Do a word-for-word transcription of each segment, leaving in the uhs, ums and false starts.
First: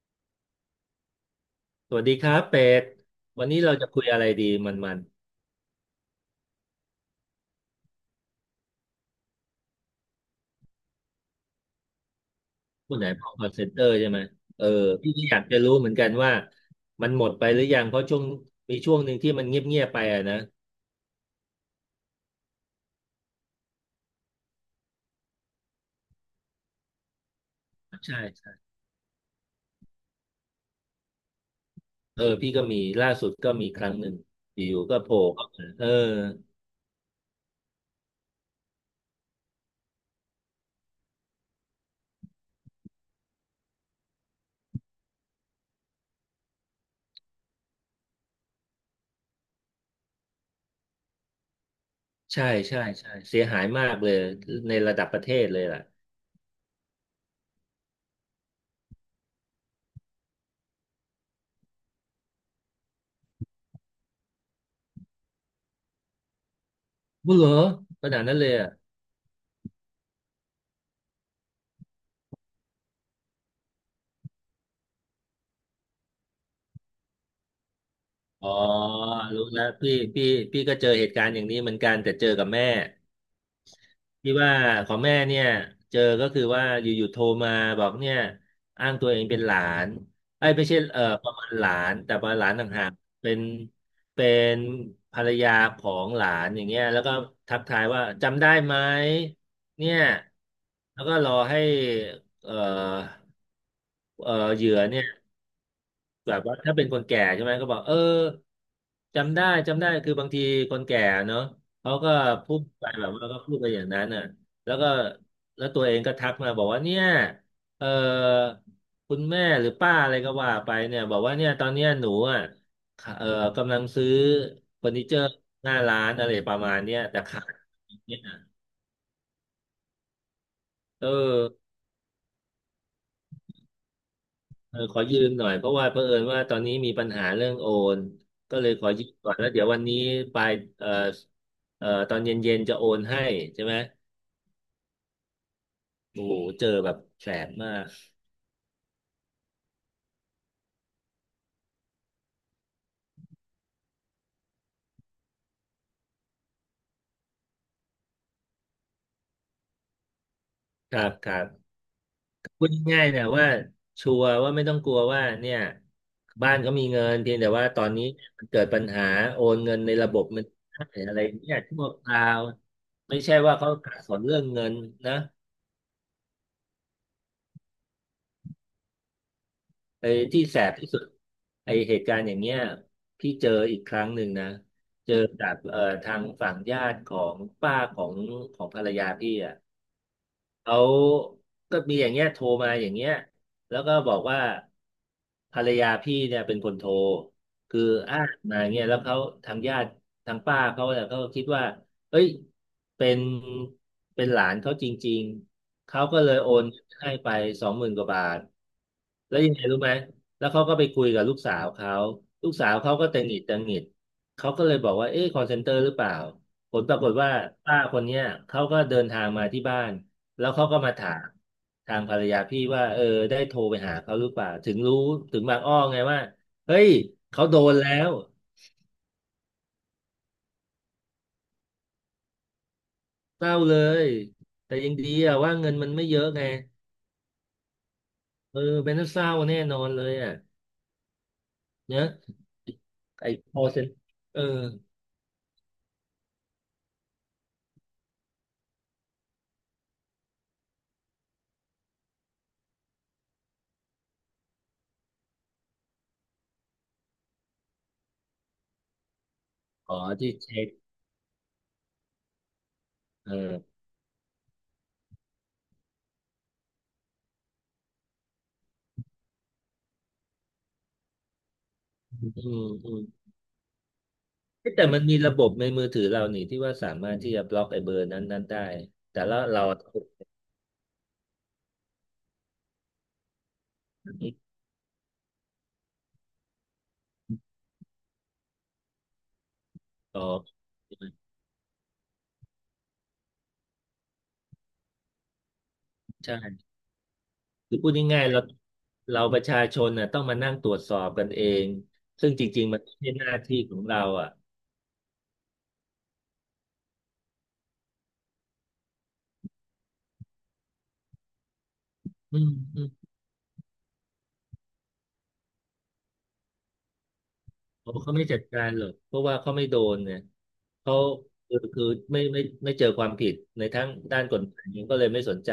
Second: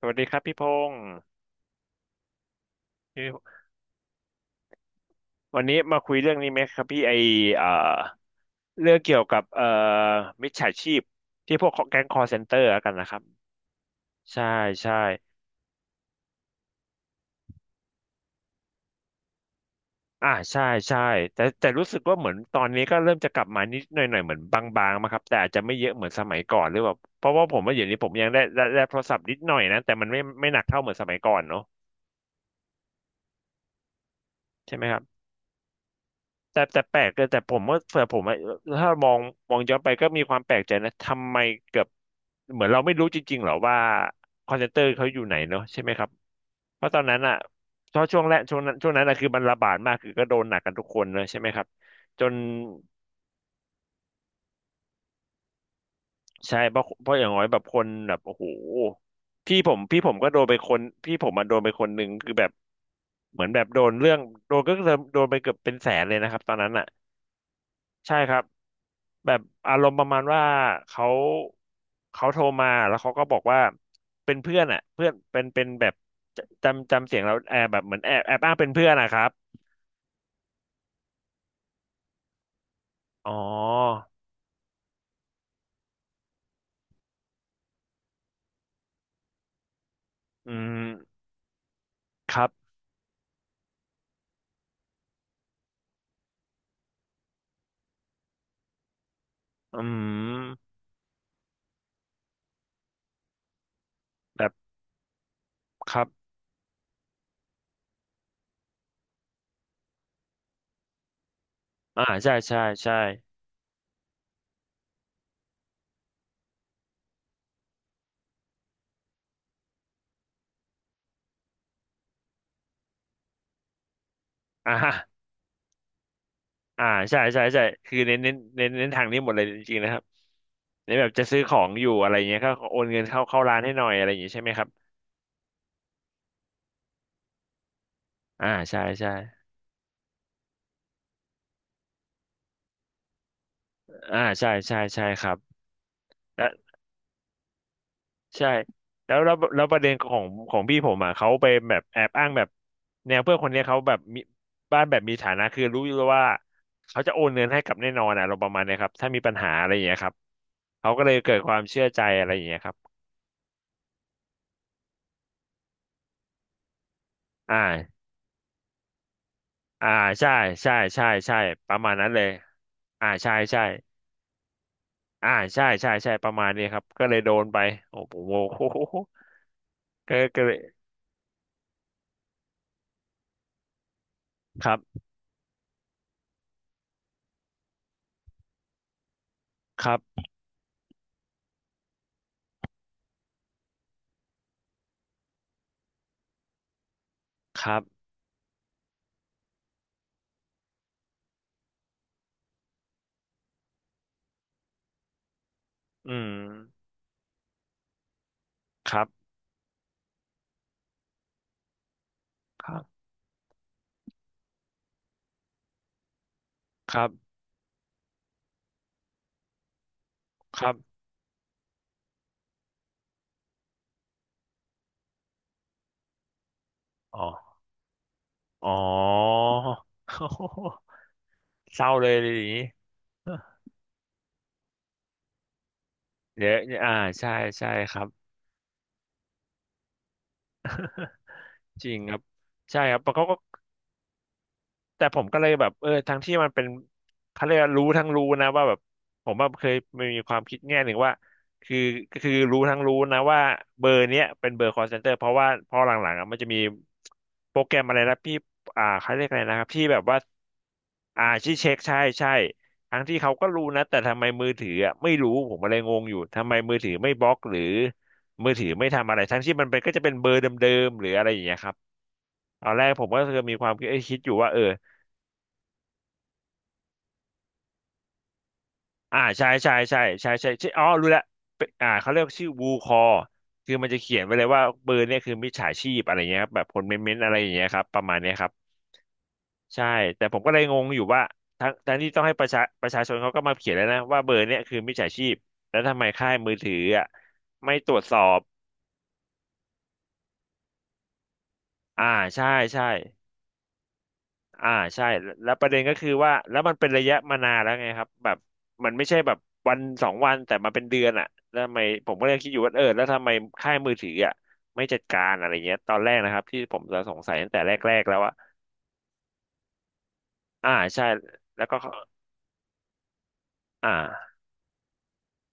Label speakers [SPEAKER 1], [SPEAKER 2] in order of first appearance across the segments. [SPEAKER 1] สวัสดีครับพี่พงศ์
[SPEAKER 2] สวัสดีครับเป็ด
[SPEAKER 1] พี่
[SPEAKER 2] วันนี้เราจะคุยอะไรดีมันมัน
[SPEAKER 1] วันนี้มาคุยเรื่องนี้ไหมครับพี่ไอเอ่อเรื่องเกี่ยวกับเอ่อมิจฉาชีพที่พวกแก๊งคอลเซ็นเตอร์กัน
[SPEAKER 2] ผู้ไหน
[SPEAKER 1] นะครับ
[SPEAKER 2] บอกคอนเซ็นเตอร์ใช่ไหม
[SPEAKER 1] ใช่
[SPEAKER 2] เออ
[SPEAKER 1] ใช่
[SPEAKER 2] พี่ก็อยากจะรู้เหมือนกันว่ามันหมดไปหรือยังเพราะช่วงมีช่วงหนึ่งที่มันเงียบเงียบไปอะ
[SPEAKER 1] อ่า
[SPEAKER 2] นะ
[SPEAKER 1] ใช่ใช่แต่แต่รู้สึกว่าเหมือนตอนนี้ก็เริ่มจะกลับมานิดหน่อยหน่อยเหมือนบางๆมาครับแต่อาจจะไม่เยอะเหมือนสมัยก่อนหรือแบบเพราะว่าผมว่าอย่างนี้ผม
[SPEAKER 2] ใช่
[SPEAKER 1] ยังได้
[SPEAKER 2] ใช่
[SPEAKER 1] ได้ได้โทรศัพท์นิดหน่อยนะแต่มันไม่ไม่หนักเท่าเหมือนสมัยก่อนเนาะ
[SPEAKER 2] เออพี่ก็มีล่าสุดก็มีครั้งหนึ่งอ
[SPEAKER 1] ใช่ไห
[SPEAKER 2] ยู่
[SPEAKER 1] ม
[SPEAKER 2] ๆ
[SPEAKER 1] ค
[SPEAKER 2] ก็
[SPEAKER 1] รับ
[SPEAKER 2] โผล่เข้ามาเออ
[SPEAKER 1] แต่แต่แปลกเลยแต่ผมก็เผื่ผมอะถ้ามองมองย้อนไปก็มีความแปลกใจนะทำไมเกือบเหมือนเราไม่รู้จริงๆหรอว่าคอนเซนเตอร์เขาอยู่ไหนเนาะใช่ไหมครับเพราะตอนนั้นอ่ะเพรางช่วงแรกช่วงนั้นช่วงนั้นอะคือมันระบาดมากคือก็โดนหนักกันทุกคนเลยใช่ไหมครับจน
[SPEAKER 2] ใช่ใช่ใช่เสียหายมากเลยในระดับประเทศเลยล่ะ
[SPEAKER 1] ใช่เพราะเพราะอย่างน้อยแบบคนแบบโอ้โหพี่ผมพี่ผมก็โดนไปคนพี่ผมมันโดนไปคนหนึ่งคือแบบเหมือนแบบโดนเรื่องโดนก็โดนโดนไปเกือบเป็นแสนเลยนะครับตอนนั้นอ่ะ
[SPEAKER 2] บุเหรอข
[SPEAKER 1] ใช่
[SPEAKER 2] นาด
[SPEAKER 1] ค
[SPEAKER 2] นั้น
[SPEAKER 1] รับ
[SPEAKER 2] เลยอะ
[SPEAKER 1] แบบอารมณ์ประมาณว่าเขาเขาโทรมาแล้วเขาก็บอกว่าเป็นเพื่อนอ่ะเพื่อนเป็นเป็นแบบจำจำเสียงเราแอบแบบเหมือนแอบแอบ
[SPEAKER 2] อ๋อ
[SPEAKER 1] อ้างเป็นเพื่อนนะครับ
[SPEAKER 2] รู้แล้วพี่พี่พี่ก็เจอเหตุการณ์อย่างนี้เหมือนกันแต่เจอกับแม่
[SPEAKER 1] อ๋อ
[SPEAKER 2] ที่ว่าของแม่เนี่ยเจอก็คือว่าอยู่ๆโทรมาบอกเนี่ยอ้างตัวเองเป็นหลานไอ้
[SPEAKER 1] อื
[SPEAKER 2] ยไม่ใช่เอ่อ
[SPEAKER 1] ม
[SPEAKER 2] ประมาณหลานแต่ประ
[SPEAKER 1] ค
[SPEAKER 2] มาณห
[SPEAKER 1] รั
[SPEAKER 2] ลาน
[SPEAKER 1] บ
[SPEAKER 2] ต่างหากเป็นเป็นภรรยาของหลานอย่างเงี้ยแล้วก็ทักทายว่าจำได้ไหม
[SPEAKER 1] อื
[SPEAKER 2] เนี่ย
[SPEAKER 1] ม
[SPEAKER 2] แล้วก็รอให้เอ่อเอ่อ
[SPEAKER 1] แบบ
[SPEAKER 2] เหยื่อเนี่ย
[SPEAKER 1] ครับ
[SPEAKER 2] แบบว่าถ้าเป็นคนแก่ใช่ไหมก็บอกเออจำได้จำได้คือบางทีคนแก่เนอะเขา
[SPEAKER 1] อ่า
[SPEAKER 2] ก็
[SPEAKER 1] ใช่
[SPEAKER 2] พู
[SPEAKER 1] ใช่
[SPEAKER 2] ดไป
[SPEAKER 1] ใช่
[SPEAKER 2] แบบว่าก็พูดไปอย่างนั้นน่ะแล้วก็แล้วตัวเองก็ทักมาบอกว่าเนี่ยเออคุณแม่หรือป้าอะไรก็ว่าไปเนี่ยบอกว่าเนี่ยตอนเนี้ยหนูอ่ะค่ะเออกำลังซื้อ
[SPEAKER 1] อ่า
[SPEAKER 2] เฟอ
[SPEAKER 1] ฮะ
[SPEAKER 2] ร์นิเจอร์หน้าร้านอะไรประมาณ
[SPEAKER 1] อ่า
[SPEAKER 2] เนี้ย
[SPEAKER 1] ใช่
[SPEAKER 2] แต่
[SPEAKER 1] ใช่
[SPEAKER 2] ขาด
[SPEAKER 1] ใช่คือเน้
[SPEAKER 2] เนี่
[SPEAKER 1] น
[SPEAKER 2] ย
[SPEAKER 1] เน้นเน้นเน้นทางนี้หมดเลยจริงๆนะครับเน้น
[SPEAKER 2] เอ
[SPEAKER 1] แบ
[SPEAKER 2] อ
[SPEAKER 1] บจะซื้อของอยู่อะไรเงี้ยก็โอนเงินเข้าเข้าร้านให้หน่อยอะไรอย่างงี้ใช่ไหมครับ
[SPEAKER 2] เออขอยืมหน่อยเพราะว่าเผอิญว่าตอนนี้มีปัญหาเรื่องโอน
[SPEAKER 1] อ่า
[SPEAKER 2] ก็เลย
[SPEAKER 1] ใช่
[SPEAKER 2] ขอยื
[SPEAKER 1] ใช่
[SPEAKER 2] มก่อนแล้วเดี๋ยววันนี้ปลายเอ่อเอ่อตอนเย็นๆจะโอนให้ใช่ไหม
[SPEAKER 1] อ่าใช่ใช่ใช่ครับ
[SPEAKER 2] โอ้โห
[SPEAKER 1] และ
[SPEAKER 2] เจอแบบแสบมาก
[SPEAKER 1] ใช่แล้วแล้วแล้วประเด็นของของพี่ผมอ่ะเขาไปแบบแอบอ้างแบบแนวเพื่อนคนเนี้ยเขาแบบมีบ้านแบบมีฐานะคือรู้อยู่แล้วว่าเขาจะโอนเงินให้กับแน่นอนอ่ะเราประมาณเนี้ยครับถ้ามีปัญหาอะไรอย่างเงี้ยครับเขา
[SPEAKER 2] ครั
[SPEAKER 1] ก็เล
[SPEAKER 2] บ
[SPEAKER 1] ย
[SPEAKER 2] ค
[SPEAKER 1] เกิ
[SPEAKER 2] รั
[SPEAKER 1] ดความ
[SPEAKER 2] บ
[SPEAKER 1] เชื่อใจอะไรอย่างเงี้ย
[SPEAKER 2] พู
[SPEAKER 1] ค
[SPEAKER 2] ด
[SPEAKER 1] รับ
[SPEAKER 2] ง่ายๆเนี่ยว่าชัวร์ว่าไม่ต้องกลัวว่าเนี่ยบ้านเขามีเงินเพียงแต่
[SPEAKER 1] อ่า
[SPEAKER 2] ว่าตอนนี้มันเกิดปัญหาโอนเงิน
[SPEAKER 1] อ่า
[SPEAKER 2] ในระบบ
[SPEAKER 1] ใช่
[SPEAKER 2] มัน
[SPEAKER 1] ใช่
[SPEAKER 2] ได้
[SPEAKER 1] ใช่
[SPEAKER 2] อะไร
[SPEAKER 1] ใช่
[SPEAKER 2] เนี่ย
[SPEAKER 1] ประ
[SPEAKER 2] ชั่ว
[SPEAKER 1] มาณ
[SPEAKER 2] ค
[SPEAKER 1] นั้นเล
[SPEAKER 2] รา
[SPEAKER 1] ย
[SPEAKER 2] ว
[SPEAKER 1] อ่า
[SPEAKER 2] ไม่
[SPEAKER 1] ใช่
[SPEAKER 2] ใช่ว่า
[SPEAKER 1] ใช่
[SPEAKER 2] เขาขัดสนเรื่องเงินนะ
[SPEAKER 1] อ่าใช่ใช่ใช่ประมาณนี้ครับก็เลยโดนไปโอ้โห โอ้โห
[SPEAKER 2] ไอ้
[SPEAKER 1] ก็ก็
[SPEAKER 2] ที่
[SPEAKER 1] เล
[SPEAKER 2] แส
[SPEAKER 1] ย
[SPEAKER 2] บที่สุดไอ้เหตุการณ์อย่างเงี้ยพี่เจออีกครั้งหนึ่งนะ
[SPEAKER 1] ครับ
[SPEAKER 2] เจอจากเอ่อทางฝั่งญาติของป้าของของภรรยาพี่อ่ะ
[SPEAKER 1] ครับ
[SPEAKER 2] เขาก็มีอย่างเงี้ยโทรมาอย่างเงี้ยแล้วก็บอกว่า ภรรยาพี่เนี่ยเป็นคนโทร
[SPEAKER 1] ครั
[SPEAKER 2] คือ
[SPEAKER 1] บ
[SPEAKER 2] อ้างมาเงี้ยแล้วเขาทางญาติทางป้าเขาเนี่ยเขาก็คิดว่าเอ้ยเป็นเป็นหลานเขาจริงๆเขา
[SPEAKER 1] อื
[SPEAKER 2] ก็เล
[SPEAKER 1] ม
[SPEAKER 2] ยโอนให้ไปสองหมื่นกว่าบาท
[SPEAKER 1] ครับ
[SPEAKER 2] แล้วยังไงรู้ไหมแล้วเขาก็ไปคุยกับลูกสาวเขาลูก
[SPEAKER 1] ค
[SPEAKER 2] สาว
[SPEAKER 1] รั
[SPEAKER 2] เขา
[SPEAKER 1] บ
[SPEAKER 2] ก็ตังหงิดตังหงิดเขาก็เลยบอกว่าเอ๊ะคอลเซ็นเตอร์หรือเปล่าผลป
[SPEAKER 1] ค
[SPEAKER 2] รา
[SPEAKER 1] รั
[SPEAKER 2] ก
[SPEAKER 1] บ
[SPEAKER 2] ฏว่าป้าคนเนี้ยเขาก็เดินทางมาที่บ้าน แล้ว
[SPEAKER 1] ค
[SPEAKER 2] เขา
[SPEAKER 1] รั
[SPEAKER 2] ก็มา
[SPEAKER 1] บ
[SPEAKER 2] ถามทางภรรยาพี่ว่าเออได้โทรไปหาเขาหรือเปล่าถึงรู้ถึงบางอ้อไงว่าเฮ้ย
[SPEAKER 1] อ๋
[SPEAKER 2] เขาโด
[SPEAKER 1] อ
[SPEAKER 2] นแล้ว
[SPEAKER 1] อ๋อ เศร้าเลยเลยอย่างนี้
[SPEAKER 2] เศร้าเลยแต่ยังดีอะว่าเงินมันไม่เยอะไง
[SPEAKER 1] เดี๋ยวอ่าใช่ใช่ครับ
[SPEAKER 2] เออเป็นเศร้าแน่นอนเลยอ่ะ
[SPEAKER 1] จริ
[SPEAKER 2] เน
[SPEAKER 1] ง
[SPEAKER 2] อะ
[SPEAKER 1] ครับใช่ครับเพราะเขา
[SPEAKER 2] ไอ้
[SPEAKER 1] ก็
[SPEAKER 2] call c e n r เออ
[SPEAKER 1] แต่ผมก็เลยแบบเออทั้งที่มันเป็นเขาเรียกว่ารู้ทั้งรู้นะว่าแบบผมว่เคยมีความคิดแง่หนึ่งว่าคือ็คือรู้ทั้งรู้นะว่าเบอร์เนี้ยเป็นเบอร์ call center เพราะว่าพอหลังๆอะมันจะมีโปรแกรมอะไรนะพี่อ่าเขาเรียกอะไรนะครับที่
[SPEAKER 2] อ๋
[SPEAKER 1] แบ
[SPEAKER 2] อ
[SPEAKER 1] บว่า
[SPEAKER 2] ที่เช็ค
[SPEAKER 1] อ่าที่เช็คใช่ใช่ทั้งที่
[SPEAKER 2] เ
[SPEAKER 1] เขาก็รู้
[SPEAKER 2] ออ
[SPEAKER 1] นะแต่ทำไมมือถืออ่ะไม่รู้ผมอะไรงงอยู่ทำไมมือถือไม่บล็อกหรือมือถือไม่ทำอะไรทั้งที่มันเป็นก็จะเป็นเบอร์เดิมๆหรืออะไรอย่างเงี้ยครับ
[SPEAKER 2] อืม
[SPEAKER 1] ตอนแร
[SPEAKER 2] อื
[SPEAKER 1] กผมก็
[SPEAKER 2] ม
[SPEAKER 1] คือมีความคิดเอ้ยคิดอยู่ว่าเออ
[SPEAKER 2] เอ๊ะแต่มันมีระบบในมือถือเรานี่ที่ว่าสามารถที่จะบล็อกไอ้เบอร์นั้นนั้นได้
[SPEAKER 1] อ่า
[SPEAKER 2] แต่แลว
[SPEAKER 1] ใช่
[SPEAKER 2] เรา
[SPEAKER 1] ใช่ใช่ใช่ใช่ใช่อ๋อรู้แล้วเป็นอ่าเขาเรียกชื่อวูคอคือมันจะเขียนไว้เลยว่าเบอร์เนี่ยคือมิจฉาชีพอะไรเงี้ยครับแบบคนเม้นๆอะไรอย่างเงี้ยครับประมาณเนี้ยครับใช่
[SPEAKER 2] อ๋อ
[SPEAKER 1] แต่ผมก็เลยงงอยู่ว่าทั้งทั้งที่ต้องให้ประชาประชาชนเขาก็มาเขียนแล้วนะว่าเบอร์เนี้ยคือมิจฉาชีพแล้วทำไมค่าย
[SPEAKER 2] ใช่
[SPEAKER 1] มือถืออ่ะไม่
[SPEAKER 2] คือพู
[SPEAKER 1] ต
[SPEAKER 2] ด
[SPEAKER 1] รวจสอ
[SPEAKER 2] ง่ายๆ
[SPEAKER 1] บ
[SPEAKER 2] เราเราประชาชนน่ะต้องมานั่งตรวจสอบกันเอง
[SPEAKER 1] อ่า
[SPEAKER 2] ซึ่งจ
[SPEAKER 1] ใช่
[SPEAKER 2] ริงๆมัน
[SPEAKER 1] ใช่
[SPEAKER 2] ไม่ใช่หน้าที่ของเราอ่ะ
[SPEAKER 1] อ่าใช่แล้วแล้วประเด็นก็คือว่าแล้วมันเป็นระยะมานานแล้วไงครับแบบมันไม่ใช่แบบวันสองวันแต่มาเป็นเดือนอ่ะแล้วทำไมผมก็เลย
[SPEAKER 2] อื
[SPEAKER 1] คิ
[SPEAKER 2] ม
[SPEAKER 1] ดอยู่ว่า
[SPEAKER 2] อื
[SPEAKER 1] เออ
[SPEAKER 2] ม
[SPEAKER 1] แล้วทำไมค่ายมือถืออ่ะไม่จัดการอะไรเงี้ยตอนแรกนะครับที่ผมจะสงสัยตั้งแต่
[SPEAKER 2] ผ
[SPEAKER 1] แร
[SPEAKER 2] ม
[SPEAKER 1] กๆ
[SPEAKER 2] เขา
[SPEAKER 1] แล้ว
[SPEAKER 2] ไม่
[SPEAKER 1] ว่า
[SPEAKER 2] จัดการหรอกเพราะว่าเขาไม่โดนเนี่ย
[SPEAKER 1] อ่า
[SPEAKER 2] เขา
[SPEAKER 1] ใช่
[SPEAKER 2] คือ
[SPEAKER 1] แล้วก็
[SPEAKER 2] คือ
[SPEAKER 1] เขา
[SPEAKER 2] ไม่ไม่ไม่เจอความผิดในทั้งด้าน
[SPEAKER 1] อ่า
[SPEAKER 2] กฎหมายก็เลยไม่สนใจ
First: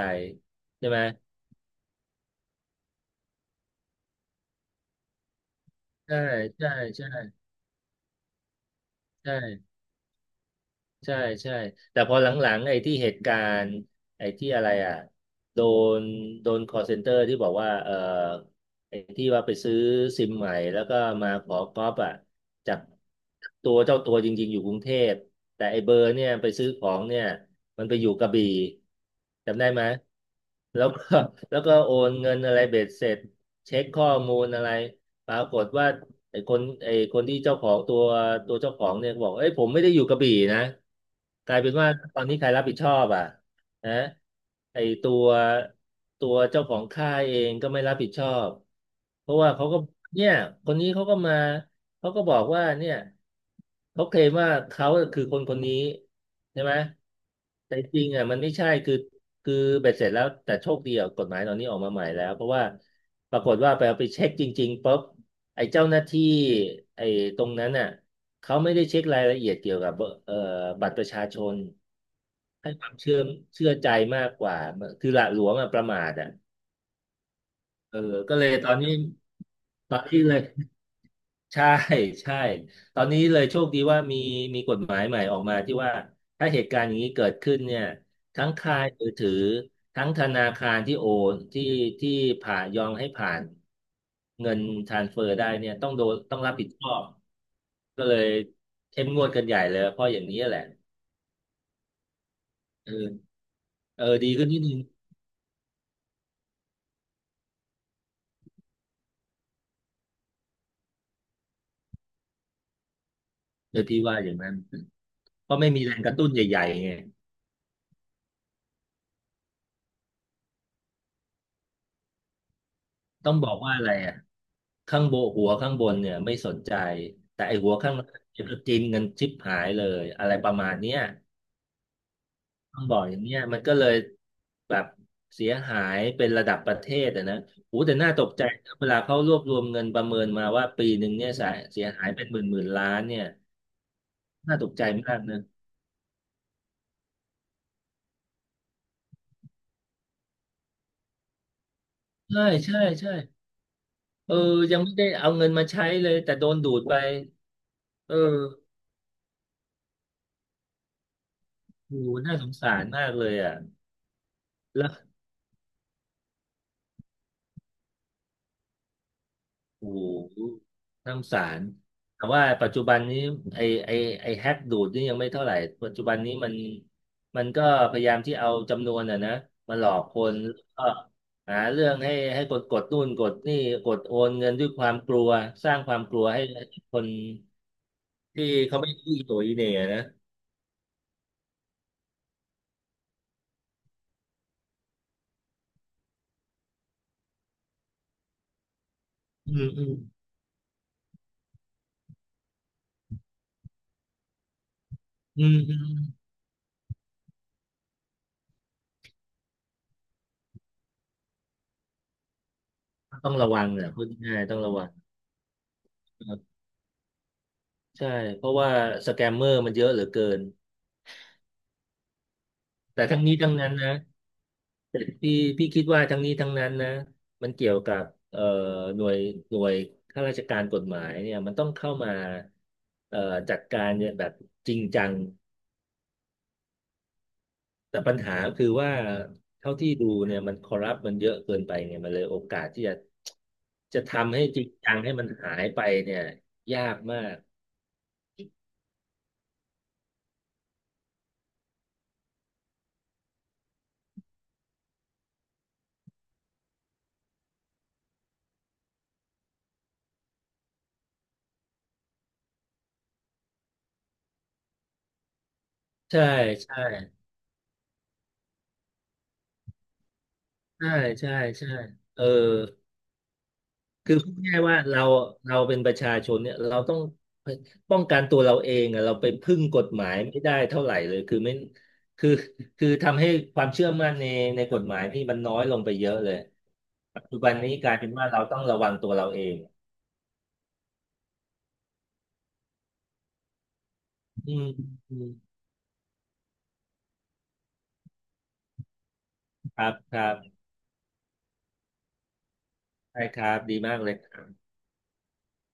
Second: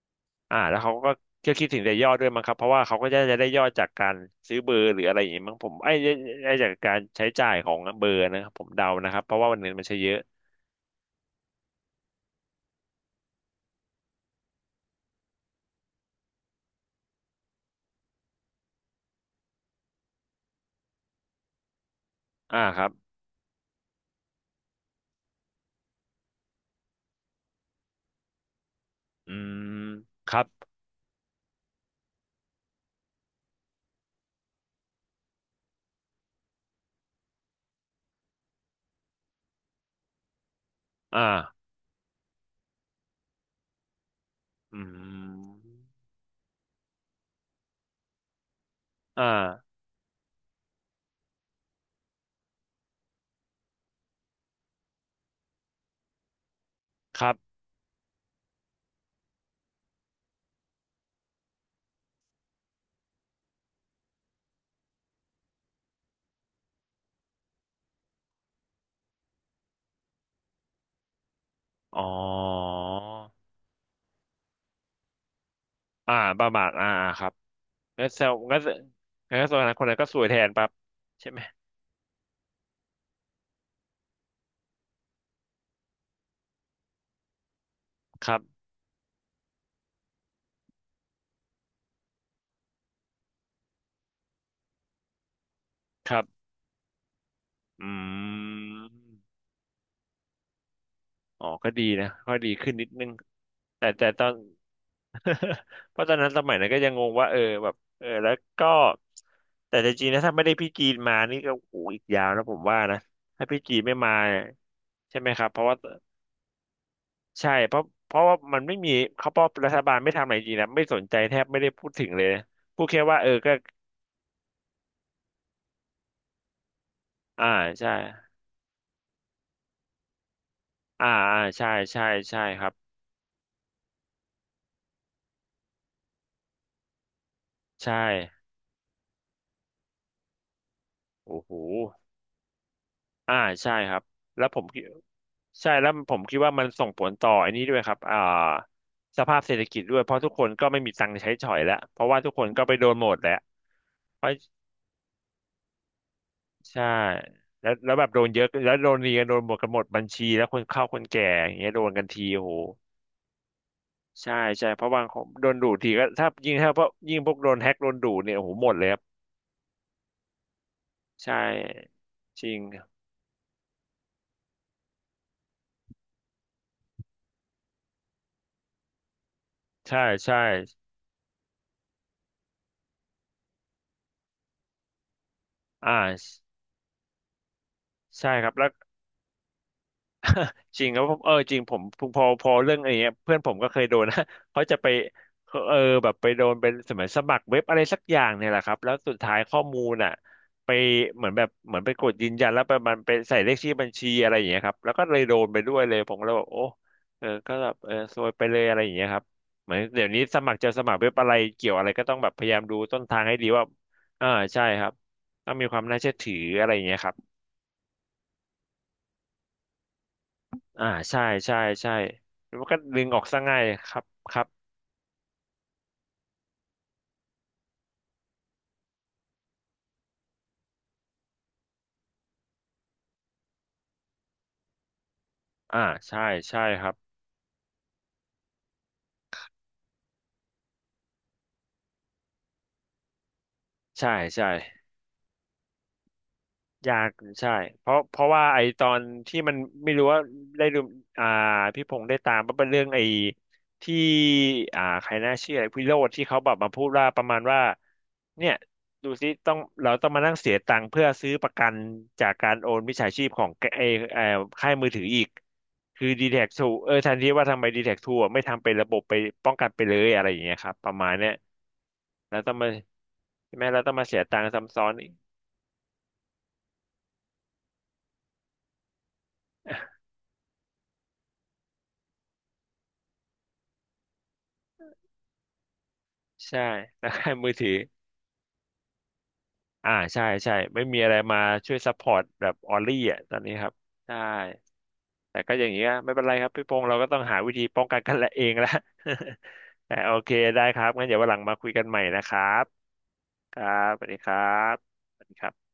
[SPEAKER 1] อ่าแล้ว
[SPEAKER 2] ใช่
[SPEAKER 1] เขา
[SPEAKER 2] ไหม
[SPEAKER 1] ก็ก็คิดถึงแต่ยอดด้วยมั้งครับเพราะว่าเขาก็จะจะได้ยอดจากการซื้อเบอร์หรืออะไรอย่างงี้มั้งผมไอ้ไอ้
[SPEAKER 2] ใช่
[SPEAKER 1] ไอ้จา
[SPEAKER 2] ใช่
[SPEAKER 1] กการ
[SPEAKER 2] ใช่
[SPEAKER 1] ใช้จ่ายของเบอร์นะครับผมเดานะครับ
[SPEAKER 2] ใ
[SPEAKER 1] เพราะว่าวันนึง
[SPEAKER 2] ช่
[SPEAKER 1] มันใช้เยอะ
[SPEAKER 2] ใช่ใช่แต่พอหลังๆไอ้ที่เหตุการณ์ไอ้ที่อะไรอ่ะโดนโดน call center ที่บอกว่าเออไอ้ที่ว่าไปซื้อซิมใหม่แล้วก็มาขอก๊อปอ่ะ
[SPEAKER 1] อ่า
[SPEAKER 2] จา
[SPEAKER 1] ค
[SPEAKER 2] ก
[SPEAKER 1] รับ
[SPEAKER 2] ตัวเจ้าตัวจริงๆอยู่กรุงเทพแต่ไอ้เบอร์เนี่ยไปซื้อของเนี่ยมันไปอยู่กระบี่
[SPEAKER 1] อื
[SPEAKER 2] จำได้
[SPEAKER 1] ม
[SPEAKER 2] ไหม
[SPEAKER 1] ครับ
[SPEAKER 2] แล้วก็แล้วก็โอนเงินอะไรเบ็ดเสร็จเช็คข้อมูลอะไรปรากฏว่า ไอ้คนไอ้คนที่เจ้าของตัวตัวเจ้าของเนี่ยบอกเอ้ยผมไม่ได้อยู่กระบี่นะกลาย
[SPEAKER 1] อ่า
[SPEAKER 2] เป็นว่าตอนนี้ใครรับผิดชอบอ่ะนะ
[SPEAKER 1] อื
[SPEAKER 2] ไอ้ตัว
[SPEAKER 1] ม
[SPEAKER 2] ตัวเจ้าของค่ายเองก็ไม่รับผิดชอบ
[SPEAKER 1] อ่
[SPEAKER 2] เพราะว่าเขา
[SPEAKER 1] า
[SPEAKER 2] ก็เนี่ยคนนี้เขาก็มาเขาก็บอกว่าเนี่ยเขาเคลมว่าเขาคือคนคนนี้ใช่ไหม
[SPEAKER 1] ครับ
[SPEAKER 2] แต่จริงอ่ะมันไม่ใช่คือคือเบ็ดเสร็จแล้วแต่โชคดีอ่ะกฎหมายตอนนี้ออกมาใหม่แล้วเพราะว่าปรากฏว่าไปเอาไปเช็คจริงๆปุ๊บ ไอ้เจ้าหน้าที่ไอ้ตรงนั้นน่ะเขาไม่ได้เช็ครายละเอียดเกี่ยวกับเอ่อบัตรประชาชน
[SPEAKER 1] อ๋อ
[SPEAKER 2] ให้ความเชื่อเชื่อใจมากกว่าคือหละหลวมอะประมาท
[SPEAKER 1] อ่า
[SPEAKER 2] อ่ะ
[SPEAKER 1] ประมาทอ่าอ่า ครับ
[SPEAKER 2] เออ
[SPEAKER 1] งั้นแซว
[SPEAKER 2] ก็เลย
[SPEAKER 1] งั้น
[SPEAKER 2] ตอนนี้
[SPEAKER 1] งั้นแสดงคน
[SPEAKER 2] ต
[SPEAKER 1] นั้
[SPEAKER 2] อ
[SPEAKER 1] น
[SPEAKER 2] น
[SPEAKER 1] ก็ส
[SPEAKER 2] นี้
[SPEAKER 1] วย
[SPEAKER 2] เล
[SPEAKER 1] แท
[SPEAKER 2] ย
[SPEAKER 1] นปั๊บใช่ไหม
[SPEAKER 2] ใช่ใช่ตอนนี้เลยโชคดีว่ามีมีกฎหมายใหม่ออกมาที่ว่าถ้าเหตุการณ์อย่างนี้เกิดขึ้นเนี่ย
[SPEAKER 1] ครั
[SPEAKER 2] ทั้ง
[SPEAKER 1] บ
[SPEAKER 2] ค่ายมือถือทั้งธนาคารที่โอนที่ที่ผ่านยอมให้ผ่านเงินทรานสเฟอร์ได้เนี่ยต้องโด
[SPEAKER 1] ค
[SPEAKER 2] น
[SPEAKER 1] รั
[SPEAKER 2] ต้อง
[SPEAKER 1] บ
[SPEAKER 2] รับผิดชอบ ก็เลย
[SPEAKER 1] อื
[SPEAKER 2] เข้มงวด
[SPEAKER 1] ม
[SPEAKER 2] กันใหญ่เลยเพราะอย่างนี้แหละ
[SPEAKER 1] อ๋อก็ดีนะก็ดีขึ้นนิด
[SPEAKER 2] เอ
[SPEAKER 1] นึง
[SPEAKER 2] อ
[SPEAKER 1] แต่
[SPEAKER 2] เออ
[SPEAKER 1] แต่ตอ
[SPEAKER 2] ดี
[SPEAKER 1] น
[SPEAKER 2] ขึ้นนิดนึง
[SPEAKER 1] เพราะตอนนั้นสมัยนั้นก็ยังงงว่าเออแบบเออแล้วก็ แต่จริงๆนะถ้าไม่ได้พี่จีนมานี่ก็โอ้โหอีกยาวนะผมว่านะถ้าพี่จี
[SPEAKER 2] เดี๋
[SPEAKER 1] น
[SPEAKER 2] ยว
[SPEAKER 1] ไม่
[SPEAKER 2] พี่
[SPEAKER 1] มา
[SPEAKER 2] ว่าอย่า
[SPEAKER 1] เนี่
[SPEAKER 2] ง
[SPEAKER 1] ย
[SPEAKER 2] นั้น
[SPEAKER 1] ใช่ไหมครั
[SPEAKER 2] เพ
[SPEAKER 1] บเพ
[SPEAKER 2] ราะ
[SPEAKER 1] ราะ
[SPEAKER 2] ไม่
[SPEAKER 1] ว่า
[SPEAKER 2] มีแรงกระตุ้นใหญ่ๆไง
[SPEAKER 1] ใช่เพราะเพราะว่ามันไม่มีเขาเพราะรัฐบาลไม่ทำอะไรจริงนะไม่สนใจแทบไม่ได้พูดถึงเลยพูดแค่ว่าเอ
[SPEAKER 2] ต้
[SPEAKER 1] อ
[SPEAKER 2] องบ
[SPEAKER 1] ก็
[SPEAKER 2] อกว่าอะไรอ่ะข้างบนหัวข้างบนเนี่ยไม่สนใจแต่
[SPEAKER 1] อ่า
[SPEAKER 2] ไอหัว
[SPEAKER 1] ใช่
[SPEAKER 2] ข้างล่างเนี่ยก็กินกันชิบหายเลยอะไรประมาณเนี้ย
[SPEAKER 1] อ่าอ่าใช่ใช่ใช่ครับ
[SPEAKER 2] ต้องบอกอย่างเนี้ยมันก็เลยแบบเสียหายเป็นระดับประเทศอะนะโอ้
[SPEAKER 1] ใช
[SPEAKER 2] แต่น่าตกใจ
[SPEAKER 1] ่
[SPEAKER 2] นะเวลาเขารวบรวมเงินประเมินมาว่าปีหนึ่งเนี่ย
[SPEAKER 1] โอ้
[SPEAKER 2] เ
[SPEAKER 1] โห
[SPEAKER 2] สียหายเป็นหมื่นหมื่นล้านเนี่ย
[SPEAKER 1] อ่าใช่ครับแล้ว
[SPEAKER 2] น่า
[SPEAKER 1] ผม
[SPEAKER 2] ตก
[SPEAKER 1] คิ
[SPEAKER 2] ใจ
[SPEAKER 1] ด
[SPEAKER 2] มากนะ
[SPEAKER 1] ใช่แล้วผมคิดว่ามันส่งผลต่ออันนี้ด้วยครับอ่าสภาพเศรษฐกิจด้วยเพราะทุกคนก็ไม่มีตังค์ใช้จ่อยแล้วเพราะว่าทุกค
[SPEAKER 2] ใช่
[SPEAKER 1] นก็ไป
[SPEAKER 2] ใช่
[SPEAKER 1] โดนหม
[SPEAKER 2] ใช่
[SPEAKER 1] ดแล้วเพราะ
[SPEAKER 2] เออยังไม่ได้เอาเงินมาใช้เลย แต่โดนดูด
[SPEAKER 1] ใช่
[SPEAKER 2] ไป
[SPEAKER 1] แล้วแล้วแบบ
[SPEAKER 2] เออ
[SPEAKER 1] โดนเยอะแล้วโดนเรียนโดนหมดกันหมดบัญชีแล้วคนเข้าคนแก่อย่างเงี้ยโดน
[SPEAKER 2] โอ้
[SPEAKER 1] กัน
[SPEAKER 2] โห
[SPEAKER 1] ที
[SPEAKER 2] น่า
[SPEAKER 1] โอ้
[SPEAKER 2] ส
[SPEAKER 1] โห
[SPEAKER 2] งสารมากเลยอ่ะ
[SPEAKER 1] ใช่ใช่เพ
[SPEAKER 2] แล้
[SPEAKER 1] ราะ
[SPEAKER 2] ว
[SPEAKER 1] บางคนโดนดูทีก็ถ้ายิ่งถ้าพวกยิ่งพวกโดนแฮ็กโดนดูเนี่ยโอ้โหหมดเลยครับ
[SPEAKER 2] โอ้โหน่าสง
[SPEAKER 1] ใช่
[SPEAKER 2] สาร แต่ว่า
[SPEAKER 1] จริง
[SPEAKER 2] ปัจจุบันนี้ไอไอไอแฮกดูดนี่ยังไม่เท่าไหร่ปัจจุบันนี้มันมันก็พยายามที่เอาจำนวนอ่ะนะมาหลอ
[SPEAKER 1] ใช่
[SPEAKER 2] กค
[SPEAKER 1] ใช่
[SPEAKER 2] นแล้วก็หาเรื่องให้ให้กดกดนู่นกดนี่กดโอนเงินด้วยความกลัวสร้าง
[SPEAKER 1] อ่
[SPEAKER 2] ความก
[SPEAKER 1] า
[SPEAKER 2] ลัวให้คน
[SPEAKER 1] ใช่
[SPEAKER 2] ที่
[SPEAKER 1] ครับแล้ว
[SPEAKER 2] เขาไม่รู้อีโหนอีเหน่นะ
[SPEAKER 1] จริงแล้วผมเออจริงผมพอพอเรื่องอะไรเงี้ยเพื่อนผมก็เคยโดนนะ เขาจะไปเออแบบไปโดนเป็นสมัยสมัครเว็บอะไรสักอย่างเนี่ยแหละครับแล้วสุดท้าย
[SPEAKER 2] อื
[SPEAKER 1] ข้อ
[SPEAKER 2] ม
[SPEAKER 1] มู
[SPEAKER 2] อืม
[SPEAKER 1] ลอ่ะไปเหมือนแบบเหมือนไปกดยืนยันแล้วไปมันไปใส่เลขที่บัญชีอะไรอย่างเงี้ยครับแล้วก็เลยโด
[SPEAKER 2] อื
[SPEAKER 1] น
[SPEAKER 2] ม
[SPEAKER 1] ไปด้
[SPEAKER 2] อื
[SPEAKER 1] วย
[SPEAKER 2] ม
[SPEAKER 1] เลยผมก็เลยบอกโอ้เออก็แบบเออซวยไปเลยอะไรอย่างเงี้ยครับเหมือนเดี๋ยวนี้สมัครจะสมัครเว็บอะไรเกี่ยวอะไรก็ต้องแบบพยายามดูต้นทาง
[SPEAKER 2] ต้อ
[SPEAKER 1] ให้
[SPEAKER 2] ง
[SPEAKER 1] ดี
[SPEAKER 2] ระวั
[SPEAKER 1] ว่า
[SPEAKER 2] งแหละพูด
[SPEAKER 1] อ่า
[SPEAKER 2] ง่ายๆต้อง
[SPEAKER 1] ใช่
[SPEAKER 2] ระ
[SPEAKER 1] ค
[SPEAKER 2] วั
[SPEAKER 1] รั
[SPEAKER 2] ง
[SPEAKER 1] บต้องมีความน่าเชื่อถื
[SPEAKER 2] ค
[SPEAKER 1] อ
[SPEAKER 2] รับ
[SPEAKER 1] อะไรอย่างเงี้ยครับ
[SPEAKER 2] ใช่เพราะว่าสแกมเมอร์มันเยอะเหลือเกิน
[SPEAKER 1] อ่าใช่ใช่ใช่แล้วมันก็ดึ
[SPEAKER 2] แต่
[SPEAKER 1] งอ
[SPEAKER 2] ทั้
[SPEAKER 1] อ
[SPEAKER 2] ง
[SPEAKER 1] ก
[SPEAKER 2] นี้
[SPEAKER 1] ซะ
[SPEAKER 2] ทั้ง
[SPEAKER 1] ง่าย
[SPEAKER 2] นั้นนะ
[SPEAKER 1] ครับครับ
[SPEAKER 2] พี่พี่คิดว่าทั้งนี้ทั้งนั้นนะมันเกี่ยวกับเอ่อหน่วยหน่วยข้าราชการกฎหมายเนี่ยมันต้องเข้ามาเอ่อจัดการเนี่ยแบบจริงจัง
[SPEAKER 1] อ่าใช่ใช่ครับ
[SPEAKER 2] แต่ปัญหาคือว่าเท่าที่ดูเนี่ยมันคอร์รัปมันเยอะเกินไปไงมันเลยโอกาสที่จะจะ
[SPEAKER 1] ใช่
[SPEAKER 2] ทำให้
[SPEAKER 1] ใช่
[SPEAKER 2] จริงจังให้มันหายไปเนี่ยยา
[SPEAKER 1] ยา
[SPEAKER 2] ก
[SPEAKER 1] ก
[SPEAKER 2] มาก
[SPEAKER 1] ใช่เพราะเพราะว่าไอตอนที่มันไม่รู้ว่าได้ดูอ่าพี่พงษ์ได้ตามว่าเป็นเรื่องไอที่อ่าใครน่าเชื่อไอ้วิโรจน์ที่เขาแบบมาพูดว่าประมาณว่าเนี่ยดูซิต้องเราต้องมานั่งเสียตังค์เพื่อซื้อประกันจากการโอนมิจฉาชีพของไอไออค่ายมือถืออีกคือ
[SPEAKER 2] ใช่
[SPEAKER 1] ดีแท็กทู
[SPEAKER 2] ใช่
[SPEAKER 1] เออแทนที่ว่าทำไมดีแท็กทูไม่ทำเป็นระบบไปป้องกันไปเลยอะไรอย่างเงี้ยครับป
[SPEAKER 2] ใช่
[SPEAKER 1] ระมาณเนี้
[SPEAKER 2] ใช่
[SPEAKER 1] ย
[SPEAKER 2] ใช่เออ
[SPEAKER 1] แล้วต้องมาใช่ไหมเราต้องมา
[SPEAKER 2] คือ
[SPEAKER 1] เสีย
[SPEAKER 2] พูด
[SPEAKER 1] ตังค์
[SPEAKER 2] ง่ายว่า
[SPEAKER 1] ซ้ำซ้อน
[SPEAKER 2] เรา
[SPEAKER 1] อีก
[SPEAKER 2] เราเป็นประชาชนเนี่ยเราต้องป้องกันตัวเราเองอะเราไปพึ่งกฎหมายไม่ได้เท่าไหร่เลยคือไม่คือคือทำให้ความเชื่อมั่นในในกฎหมายพี่มันน้อยลงไปเยอะเลย
[SPEAKER 1] ใช่แล้ว
[SPEAKER 2] ปัจ
[SPEAKER 1] ค่าย
[SPEAKER 2] จุบั
[SPEAKER 1] มือ
[SPEAKER 2] น
[SPEAKER 1] ถื
[SPEAKER 2] นี้
[SPEAKER 1] อ
[SPEAKER 2] กลายเป็นว่าเราต้องระวังตัวเราเอง
[SPEAKER 1] อ่าใช่ใช่ไม่มีอะไรมาช่วยซัพพอร์ตแบบออลลี่อ่ะตอนนี้ครับใช่
[SPEAKER 2] อืมอืม
[SPEAKER 1] แต่ก็อย่างนี้ก็ไม่เป็นไรครับพี่พงษ์เราก็ต้องหาวิธีป้องกันกันและเองละ
[SPEAKER 2] ค รั
[SPEAKER 1] แต่
[SPEAKER 2] บ
[SPEAKER 1] โอ
[SPEAKER 2] ครั
[SPEAKER 1] เค
[SPEAKER 2] บ
[SPEAKER 1] ได้ครับงั้นเดี๋ยววันหลังมาคุยกันใหม่นะครับ
[SPEAKER 2] ใช่ครั
[SPEAKER 1] ค
[SPEAKER 2] บ
[SPEAKER 1] รั
[SPEAKER 2] ดี
[SPEAKER 1] บ
[SPEAKER 2] มาก
[SPEAKER 1] สวัส
[SPEAKER 2] เลย
[SPEAKER 1] ดีครับสวัสดีครับ